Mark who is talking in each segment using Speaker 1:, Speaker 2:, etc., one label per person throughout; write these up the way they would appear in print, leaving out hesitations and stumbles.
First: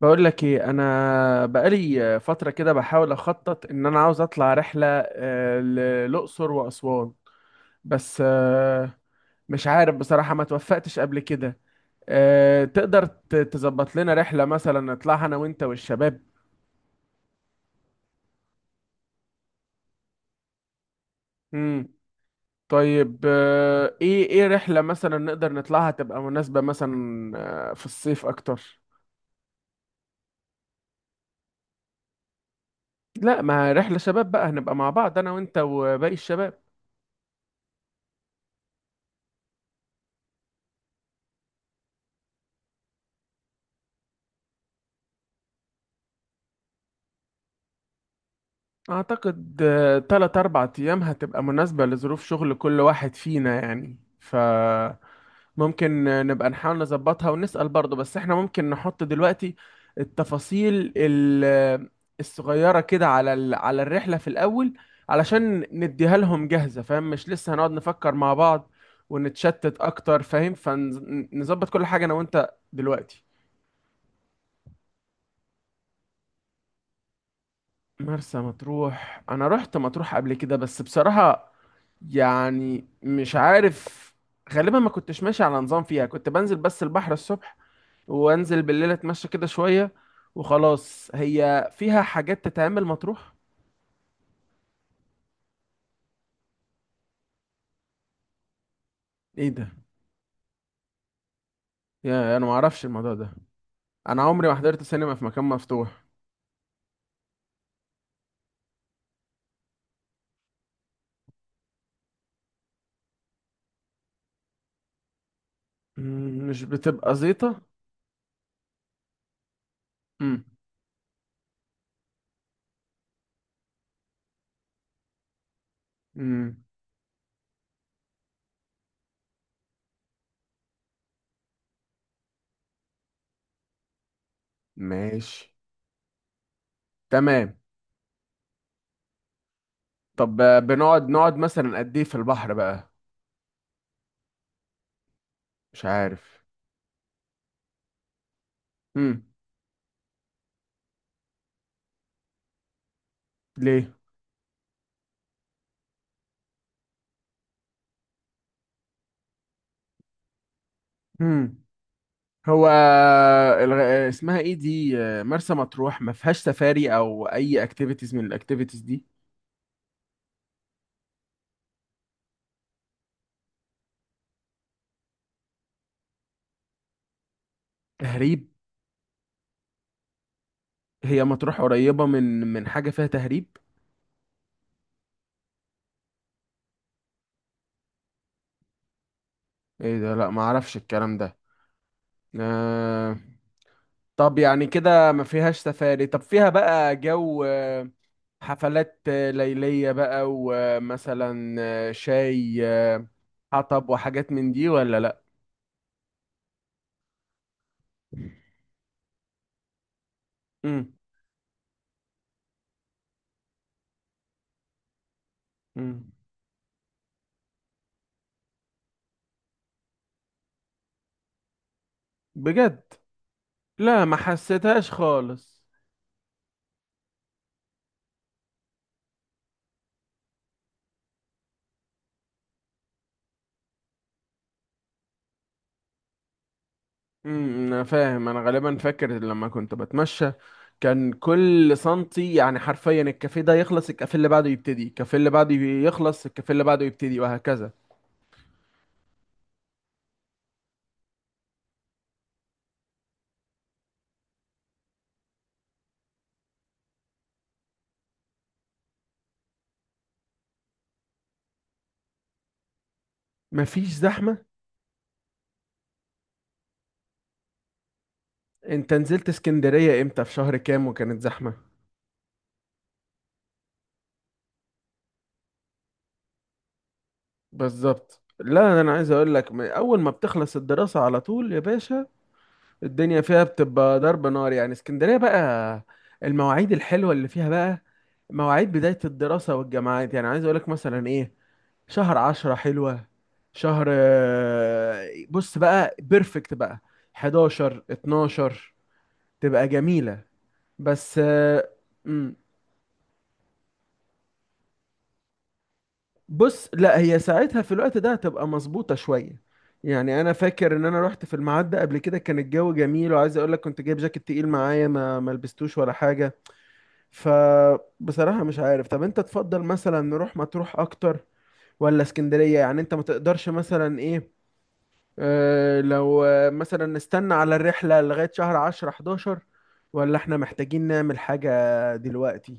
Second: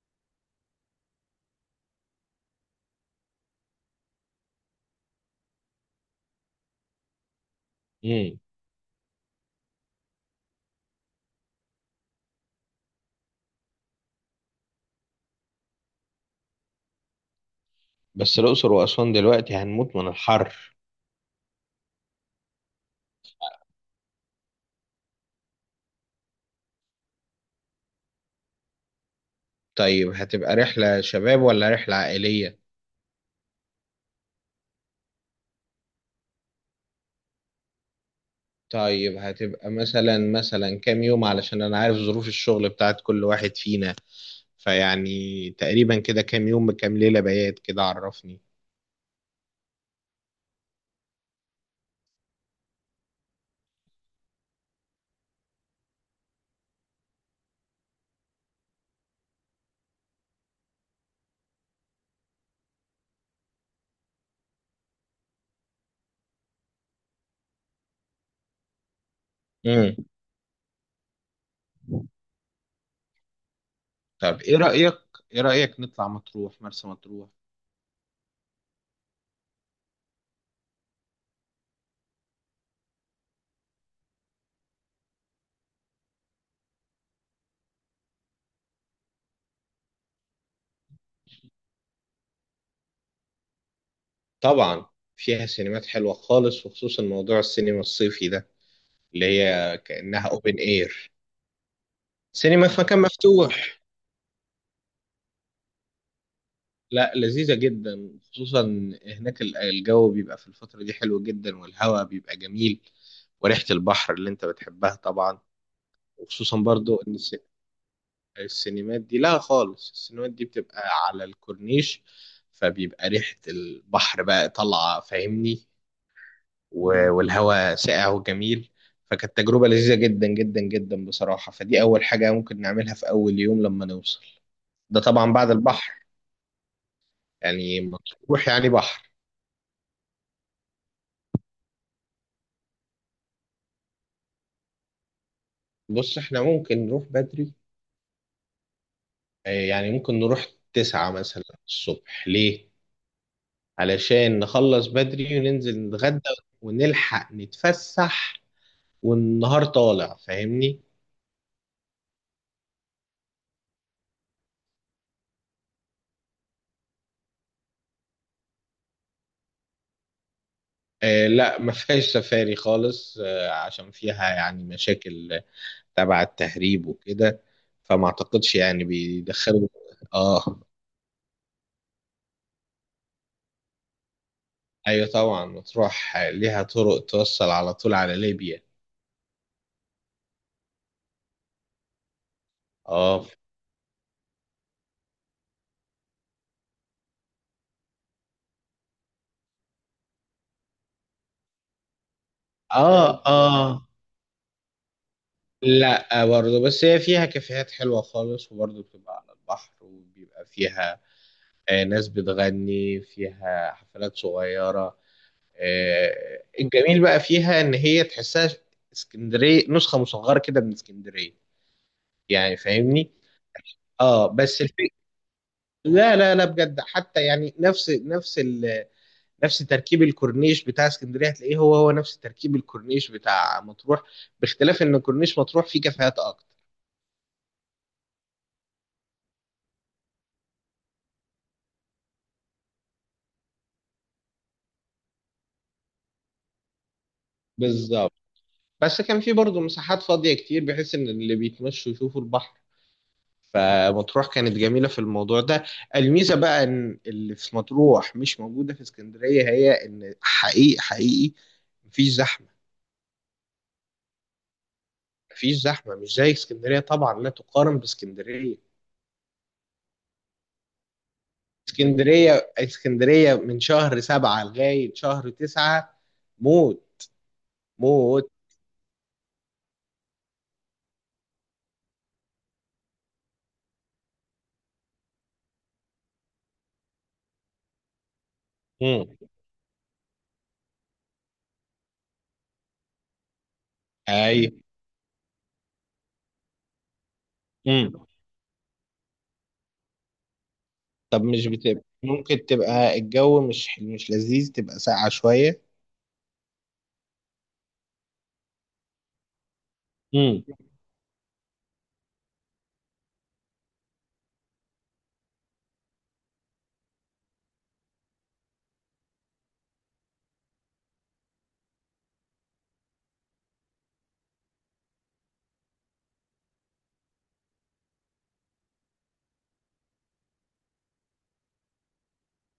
Speaker 1: بقول لك ايه، انا بقالي فتره كده بحاول اخطط ان انا عاوز اطلع رحله للاقصر واسوان. بس
Speaker 2: امم
Speaker 1: مش عارف بصراحه، ما توفقتش قبل كده. تقدر تظبط لنا رحله مثلا نطلعها انا وانت والشباب؟
Speaker 2: بس الأقصر وأسوان دلوقتي هنموت من الحر.
Speaker 1: امم طيب ايه رحله مثلا نقدر نطلعها تبقى مناسبه مثلا في الصيف اكتر؟
Speaker 2: طيب، هتبقى رحلة شباب ولا رحلة عائلية؟
Speaker 1: لا، ما رحله شباب بقى، هنبقى مع بعض انا وانت وباقي الشباب.
Speaker 2: طيب هتبقى مثلا كام يوم؟ علشان أنا عارف ظروف الشغل بتاعت كل واحد فينا. فيعني تقريبا كده كام يوم بكام ليلة بيات كده؟ عرفني.
Speaker 1: اعتقد 3 4 ايام هتبقى مناسبة لظروف شغل كل واحد فينا، يعني فممكن نبقى نحاول نظبطها ونسأل برضه، بس احنا ممكن نحط دلوقتي التفاصيل الصغيرة كده على على الرحلة في الاول، علشان نديها لهم جاهزة، فاهم؟ مش لسه هنقعد نفكر مع بعض ونتشتت
Speaker 2: امم.
Speaker 1: اكتر، فاهم؟ فنظبط كل حاجة انا وانت دلوقتي.
Speaker 2: طب إيه رأيك، إيه رأيك نطلع مطروح، مرسى مطروح؟
Speaker 1: مرسى مطروح، انا رحت مطروح قبل كده بس بصراحة يعني مش عارف. غالبا ما كنتش ماشي على نظام فيها، كنت بنزل بس البحر الصبح وانزل بالليل اتمشى كده شوية وخلاص. هي فيها حاجات تتعمل مطروح؟
Speaker 2: طبعا فيها سينمات حلوة خالص، وخصوصا موضوع السينما الصيفي ده اللي
Speaker 1: ايه ده؟
Speaker 2: هي كأنها أوبن إير،
Speaker 1: يا انا ما
Speaker 2: سينما في
Speaker 1: اعرفش
Speaker 2: مكان
Speaker 1: الموضوع ده.
Speaker 2: مفتوح.
Speaker 1: انا عمري ما حضرت سينما في مكان مفتوح.
Speaker 2: لا، لذيذة جدا. خصوصا هناك الجو بيبقى في الفترة دي حلو جدا، والهواء بيبقى جميل، وريحة البحر اللي انت بتحبها طبعا. وخصوصا
Speaker 1: مش
Speaker 2: برضو
Speaker 1: بتبقى
Speaker 2: ان
Speaker 1: زيطة؟
Speaker 2: السينمات دي، لا خالص، السينمات
Speaker 1: امم.
Speaker 2: دي بتبقى على الكورنيش. فبيبقى ريحة البحر بقى طالعة، فاهمني؟
Speaker 1: امم.
Speaker 2: والهواء ساقع وجميل. فكانت تجربة لذيذة جدا جدا جدا بصراحة. فدي أول حاجة ممكن نعملها في أول يوم لما نوصل. ده طبعا بعد
Speaker 1: ماشي.
Speaker 2: البحر.
Speaker 1: تمام.
Speaker 2: يعني مطروح يعني بحر.
Speaker 1: طب نقعد مثلا قد ايه في البحر بقى؟ مش
Speaker 2: بص،
Speaker 1: عارف.
Speaker 2: احنا ممكن نروح بدري.
Speaker 1: امم.
Speaker 2: يعني ممكن نروح تسعة مثلا الصبح. ليه؟
Speaker 1: ليه؟
Speaker 2: علشان نخلص بدري وننزل نتغدى، ونلحق نتفسح والنهار طالع، فاهمني؟
Speaker 1: امم. هو الغ... اسمها ايه دي؟ مرسى مطروح ما فيهاش سفاري او اي اكتيفيتيز من الاكتيفيتيز دي؟
Speaker 2: آه، لا ما فيهاش سفاري خالص. آه، عشان فيها يعني مشاكل تبع التهريب وكده. فما
Speaker 1: تهريب؟
Speaker 2: اعتقدش يعني بيدخلوا. اه.
Speaker 1: هي مطروح قريبة من حاجة فيها تهريب؟
Speaker 2: ايوه طبعا، مطروح ليها طرق توصل على طول على ليبيا.
Speaker 1: ايه ده، لا ما اعرفش الكلام ده. آه...
Speaker 2: اه،
Speaker 1: طب يعني كده ما فيهاش سفاري، طب فيها بقى جو حفلات ليلية بقى ومثلا شاي
Speaker 2: اه، اه.
Speaker 1: حطب وحاجات من دي ولا لا؟
Speaker 2: لا، برضه بس هي فيها كافيهات حلوة خالص، وبرضه بتبقى على البحر، وبيبقى
Speaker 1: مم.
Speaker 2: فيها ناس بتغني، فيها حفلات صغيرة.
Speaker 1: مم.
Speaker 2: الجميل بقى فيها إن هي تحسها اسكندرية، نسخة مصغرة كده من اسكندرية، يعني
Speaker 1: بجد؟
Speaker 2: فاهمني؟
Speaker 1: لا، ما
Speaker 2: اه، بس الفكرة
Speaker 1: حسيتهاش خالص.
Speaker 2: لا لا لا، بجد، حتى يعني نفس تركيب الكورنيش بتاع اسكندرية هتلاقيه هو هو نفس تركيب الكورنيش بتاع مطروح، باختلاف إن كورنيش مطروح فيه كافيهات أكتر.
Speaker 1: انا فاهم، انا غالبا فاكر لما كنت بتمشى كان كل سنتي، يعني حرفيا الكافيه ده يخلص الكافيه اللي بعده يبتدي، الكافيه اللي بعده يخلص الكافيه اللي بعده يبتدي، وهكذا.
Speaker 2: بالظبط. بس كان في برضه مساحات فاضية كتير، بحيث إن اللي بيتمشوا يشوفوا البحر. فمطروح كانت جميلة في الموضوع ده. الميزة بقى إن اللي في مطروح مش موجودة في اسكندرية، هي إن حقيقي حقيقي مفيش زحمة.
Speaker 1: مفيش زحمة.
Speaker 2: مفيش زحمة، مش زي اسكندرية طبعا، لا تقارن باسكندرية.
Speaker 1: انت نزلت اسكندرية امتى؟ في شهر كام وكانت زحمة؟
Speaker 2: اسكندرية، اسكندرية من شهر سبعة لغاية شهر تسعة موت.
Speaker 1: بالظبط،
Speaker 2: موت.
Speaker 1: لا انا عايز اقول لك، من اول ما بتخلص الدراسة على طول يا باشا الدنيا فيها بتبقى ضرب نار، يعني اسكندرية بقى. المواعيد الحلوة اللي فيها بقى مواعيد بداية
Speaker 2: مم.
Speaker 1: الدراسة والجامعات، يعني عايز اقول لك مثلا ايه، شهر 10 حلوة. شهر
Speaker 2: أي.
Speaker 1: بص بقى بيرفكت بقى، 11
Speaker 2: مم.
Speaker 1: 12 تبقى جميلة. بس
Speaker 2: طب مش بتبقى،
Speaker 1: مم،
Speaker 2: ممكن تبقى الجو مش لذيذ، تبقى ساقعة شوية؟
Speaker 1: بص، لا هي ساعتها في الوقت ده هتبقى مظبوطة شوية. يعني انا
Speaker 2: مم.
Speaker 1: فاكر ان انا رحت في الميعاد ده قبل كده، كان الجو جميل وعايز اقول لك كنت جايب جاكيت تقيل معايا، ما لبستوش ولا حاجة. فبصراحة مش عارف، طب انت تفضل مثلا نروح مطروح اكتر ولا اسكندرية؟ يعني انت ما تقدرش مثلا ايه، لو مثلا نستنى على الرحلة لغاية شهر 10 11، ولا احنا محتاجين نعمل حاجة دلوقتي؟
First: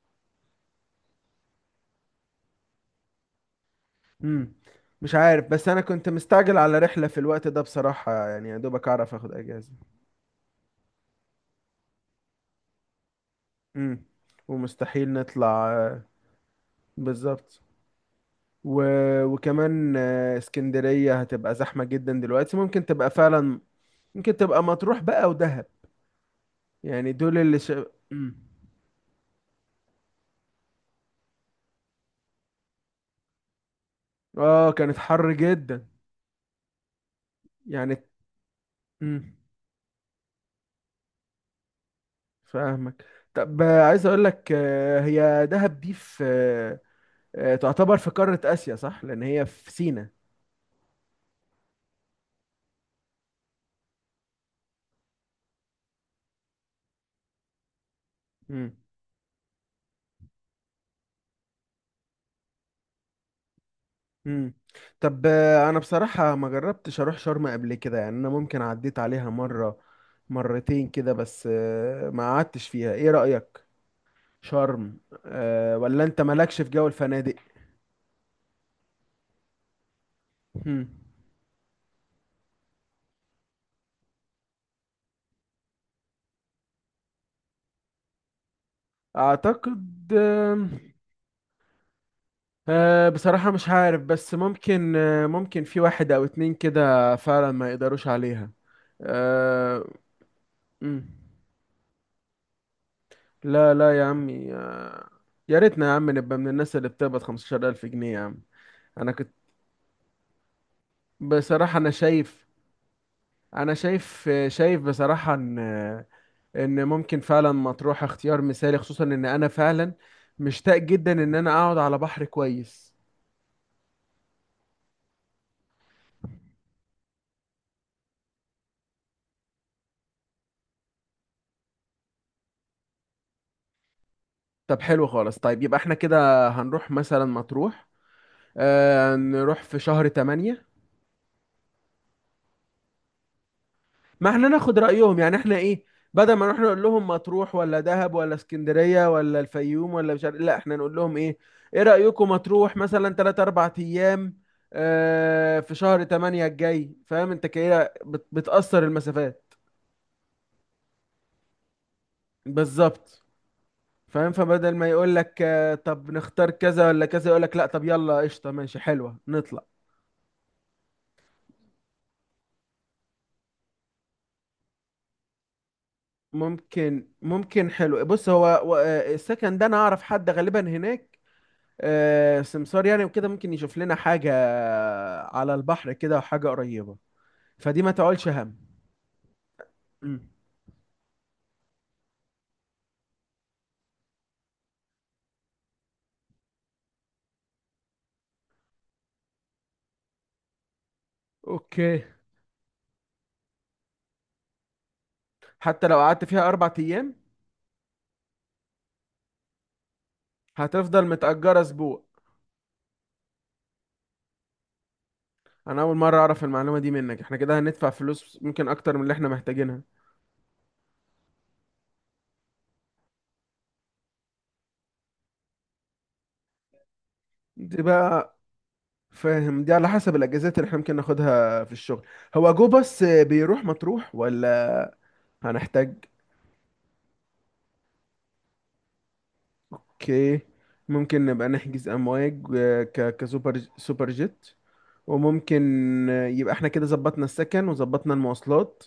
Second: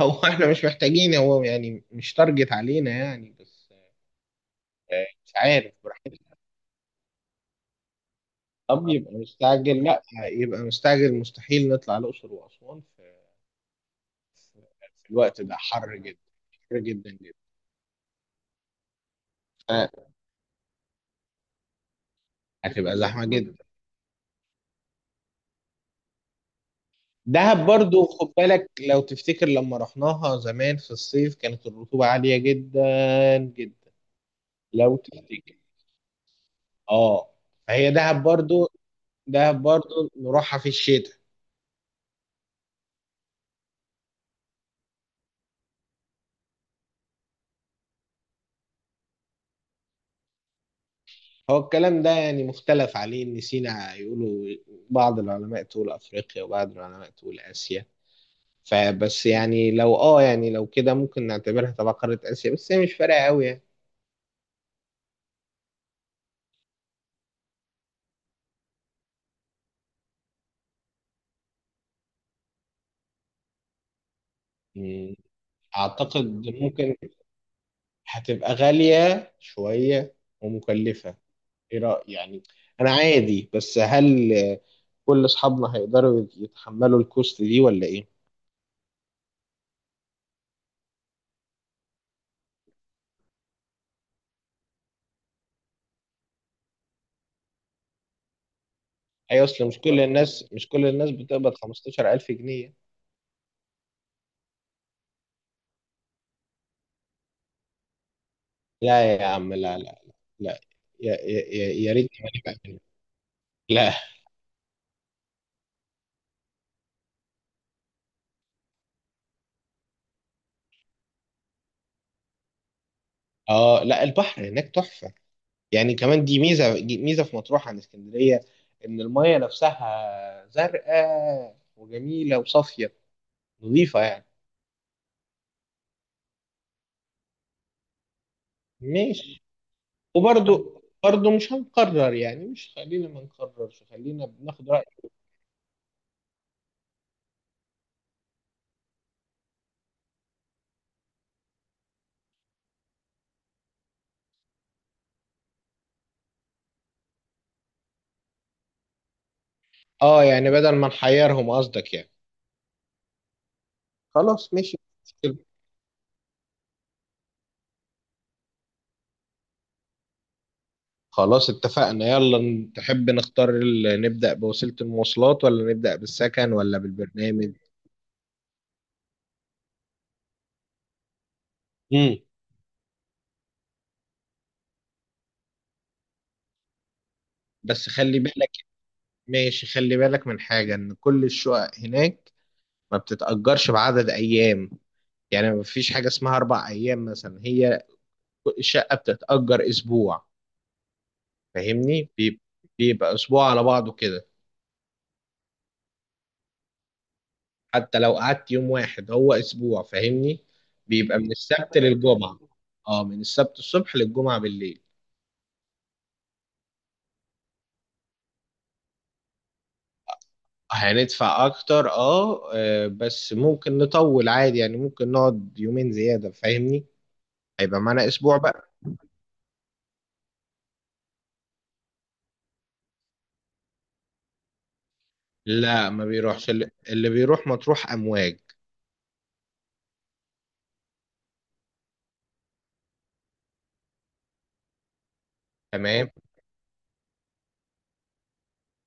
Speaker 2: هو احنا مش محتاجين، هو يعني مش تارجت علينا يعني، بس
Speaker 1: مم. مش
Speaker 2: مش
Speaker 1: عارف، بس
Speaker 2: عارف،
Speaker 1: انا كنت
Speaker 2: براحتنا.
Speaker 1: مستعجل على رحلة في الوقت ده بصراحة، يعني يا دوبك
Speaker 2: طب
Speaker 1: اعرف
Speaker 2: يبقى
Speaker 1: اخد اجازة.
Speaker 2: مستعجل؟ لا، يبقى مستعجل، مستحيل نطلع الأقصر وأسوان
Speaker 1: مم.
Speaker 2: في في
Speaker 1: ومستحيل
Speaker 2: الوقت ده
Speaker 1: نطلع
Speaker 2: حر
Speaker 1: آه،
Speaker 2: جدا. حر جدا جدا.
Speaker 1: بالظبط. و...
Speaker 2: آه،
Speaker 1: وكمان اسكندرية هتبقى زحمة جدا دلوقتي، ممكن
Speaker 2: هتبقى
Speaker 1: تبقى
Speaker 2: زحمة جدا.
Speaker 1: فعلا. ممكن تبقى مطروح بقى ودهب، يعني دول اللي
Speaker 2: دهب
Speaker 1: ش...
Speaker 2: برضو خد
Speaker 1: مم.
Speaker 2: بالك، لو تفتكر لما رحناها زمان في الصيف كانت الرطوبة عالية جدا جدا.
Speaker 1: اه،
Speaker 2: لو
Speaker 1: كانت حر
Speaker 2: تفتكر.
Speaker 1: جدا
Speaker 2: اه. فهي
Speaker 1: يعني.
Speaker 2: دهب برضو،
Speaker 1: مم.
Speaker 2: دهب برضو نروحها في الشتاء.
Speaker 1: فاهمك. طب عايز اقول لك هي دهب دي في تعتبر في قارة آسيا صح؟ لان هي في سينا.
Speaker 2: هو الكلام ده يعني مختلف عليه، ان سينا يقولوا بعض العلماء تقول افريقيا وبعض العلماء تقول اسيا.
Speaker 1: امم.
Speaker 2: فبس يعني لو يعني لو كده ممكن نعتبرها تبع قارة اسيا، بس هي مش فارقة قوي يعني.
Speaker 1: امم. طب انا بصراحة ما جربتش اروح شرم قبل كده، يعني انا ممكن عديت عليها مرة مرتين كده، بس ما قعدتش فيها. ايه رأيك شرم؟
Speaker 2: مم.
Speaker 1: ولا انت
Speaker 2: اعتقد
Speaker 1: مالكش في جو
Speaker 2: ممكن
Speaker 1: الفنادق؟
Speaker 2: هتبقى غالية شوية
Speaker 1: مم.
Speaker 2: ومكلفة. ايه رأيك يعني؟ انا عادي، بس هل كل اصحابنا هيقدروا يتحملوا الكوست دي ولا ايه؟
Speaker 1: اعتقد أه، بصراحة مش عارف، بس ممكن، أه ممكن في واحد أو اتنين كده فعلا ما يقدروش عليها.
Speaker 2: هي اصل مش
Speaker 1: أه.
Speaker 2: كل الناس، مش كل
Speaker 1: مم.
Speaker 2: الناس بتقبض 15000 جنيه.
Speaker 1: لا لا يا عمي، أه، يا ريتنا يا عم نبقى من الناس اللي بتقبض 15000 جنيه يا عم. أنا
Speaker 2: لا يا
Speaker 1: كنت
Speaker 2: عم، لا لا. لا. يا يا يا
Speaker 1: بصراحة، أنا
Speaker 2: يا ريت كمان
Speaker 1: شايف،
Speaker 2: يبقى كده.
Speaker 1: أنا
Speaker 2: لا.
Speaker 1: شايف بصراحة إن إن ممكن فعلا مطروح اختيار مثالي، خصوصا إن أنا فعلا مشتاق جدا إن أنا أقعد على بحر كويس.
Speaker 2: اه، لا، البحر هناك تحفة. يعني كمان دي ميزة، دي ميزة في مطروح عن اسكندرية، ان المية نفسها زرقاء وجميلة وصافية، نظيفة يعني.
Speaker 1: طب حلو خالص، طيب يبقى احنا كده هنروح مثلا مطروح، آه
Speaker 2: ماشي.
Speaker 1: نروح في شهر 8.
Speaker 2: وبرضو برضو مش هنقرر يعني، مش، خلينا ما نقررش، خلينا
Speaker 1: ما احنا
Speaker 2: بناخد
Speaker 1: ناخد
Speaker 2: رأي.
Speaker 1: رأيهم، يعني احنا ايه، بدل ما نروح نقول لهم مطروح ولا دهب ولا اسكندرية ولا الفيوم ولا مش عارف، لا احنا نقول لهم ايه ايه رأيكم مطروح مثلا 3 4 ايام، آه في شهر 8 الجاي. فاهم انت كده بتأثر المسافات.
Speaker 2: اه، يعني بدل ما نحيرهم قصدك يعني.
Speaker 1: بالظبط. فاهم،
Speaker 2: خلاص
Speaker 1: فبدل
Speaker 2: ماشي.
Speaker 1: ما يقول لك آه طب نختار كذا ولا كذا، يقول لك لا طب يلا قشطة ماشي حلوة نطلع.
Speaker 2: خلاص اتفقنا، يلا. تحب نختار نبدأ بوسيلة المواصلات ولا نبدأ بالسكن ولا بالبرنامج؟
Speaker 1: ممكن، حلو. بص هو السكن ده انا اعرف حد غالبا هناك
Speaker 2: امم.
Speaker 1: سمسار يعني وكده، ممكن يشوف لنا حاجة على البحر كده وحاجة قريبة، فدي
Speaker 2: بس
Speaker 1: ما
Speaker 2: خلي
Speaker 1: تقولش
Speaker 2: بالك،
Speaker 1: هم.
Speaker 2: ماشي، خلي
Speaker 1: مم.
Speaker 2: بالك من حاجة، ان كل الشقق هناك ما بتتأجرش بعدد ايام. يعني ما فيش حاجة اسمها اربع ايام مثلا، هي الشقة بتتأجر اسبوع.
Speaker 1: اوكي.
Speaker 2: فاهمني؟ بيبقى اسبوع على بعضه كده.
Speaker 1: حتى لو قعدت فيها 4 أيام
Speaker 2: حتى لو قعدت يوم واحد هو اسبوع، فاهمني؟
Speaker 1: هتفضل
Speaker 2: بيبقى من
Speaker 1: متأجرة
Speaker 2: السبت
Speaker 1: أسبوع.
Speaker 2: للجمعة. اه، من السبت الصبح للجمعة بالليل.
Speaker 1: أنا أول مرة أعرف المعلومة دي منك، احنا كده هندفع فلوس ممكن أكتر من اللي احنا محتاجينها.
Speaker 2: هندفع اكتر، اه. بس ممكن نطول عادي، يعني ممكن نقعد يومين زيادة، فاهمني؟ هيبقى
Speaker 1: دي
Speaker 2: معانا اسبوع
Speaker 1: بقى،
Speaker 2: بقى.
Speaker 1: فاهم، دي على حسب الأجازات اللي احنا ممكن ناخدها في الشغل. هو جو بس بيروح مطروح ولا
Speaker 2: لا ما
Speaker 1: هنحتاج؟
Speaker 2: بيروحش، اللي بيروح مطروح امواج.
Speaker 1: اوكي. ممكن نبقى نحجز امواج، كسوبر جيت. وممكن
Speaker 2: تمام.
Speaker 1: يبقى احنا كده ظبطنا السكن وظبطنا المواصلات.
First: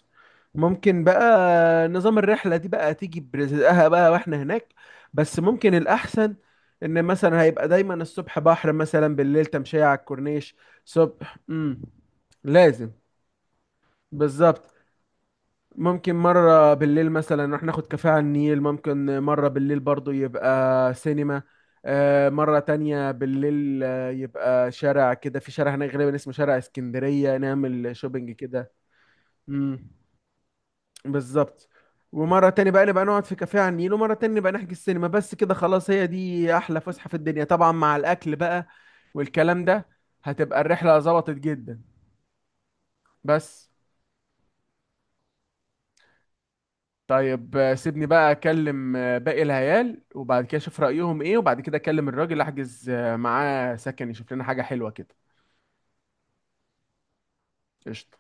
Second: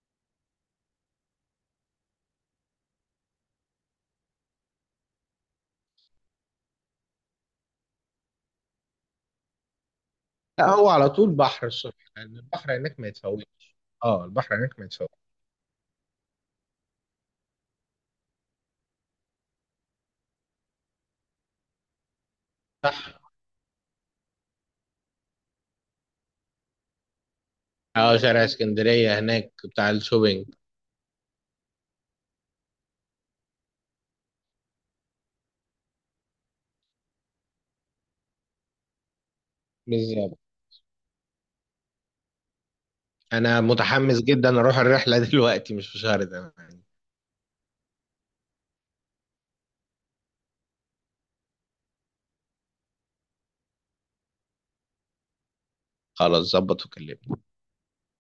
Speaker 1: ممكن بقى نظام الرحلة دي بقى تيجي برزقها بقى واحنا هناك، بس ممكن الأحسن إن مثلا هيبقى دايما الصبح بحر، مثلا بالليل تمشية على الكورنيش.
Speaker 2: لا هو على طول
Speaker 1: صبح.
Speaker 2: بحر
Speaker 1: امم.
Speaker 2: الصبح، لان البحر
Speaker 1: لازم.
Speaker 2: هناك ما يتفوتش. اه، البحر
Speaker 1: بالظبط.
Speaker 2: هناك ما يتفوتش.
Speaker 1: ممكن مرة بالليل مثلا نروح ناخد كافيه على النيل، ممكن مرة بالليل برضو يبقى سينما، مرة تانية
Speaker 2: صح.
Speaker 1: بالليل يبقى شارع كده، في شارع هناك غالبا اسمه شارع اسكندرية نعمل
Speaker 2: اه،
Speaker 1: شوبينج
Speaker 2: شارع
Speaker 1: كده.
Speaker 2: اسكندرية هناك
Speaker 1: امم.
Speaker 2: بتاع الشوبينج.
Speaker 1: بالظبط. ومرة تانية بقى نبقى نقعد في كافيه على النيل، ومرة تانية نبقى نحجز سينما، بس كده خلاص هي دي أحلى فسحة في الدنيا طبعا مع الأكل بقى والكلام ده.
Speaker 2: بالظبط.
Speaker 1: هتبقى الرحلة ظبطت جدا،
Speaker 2: انا
Speaker 1: بس
Speaker 2: متحمس جدا اروح الرحلة دلوقتي، مش في شهر ده يعني.
Speaker 1: طيب سيبني بقى اكلم باقي العيال، وبعد كده اشوف رأيهم ايه، وبعد كده اكلم الراجل احجز معاه سكن يشوف لنا حاجة حلوة كده.
Speaker 2: خلاص، ظبط وكلمني.
Speaker 1: قشطة.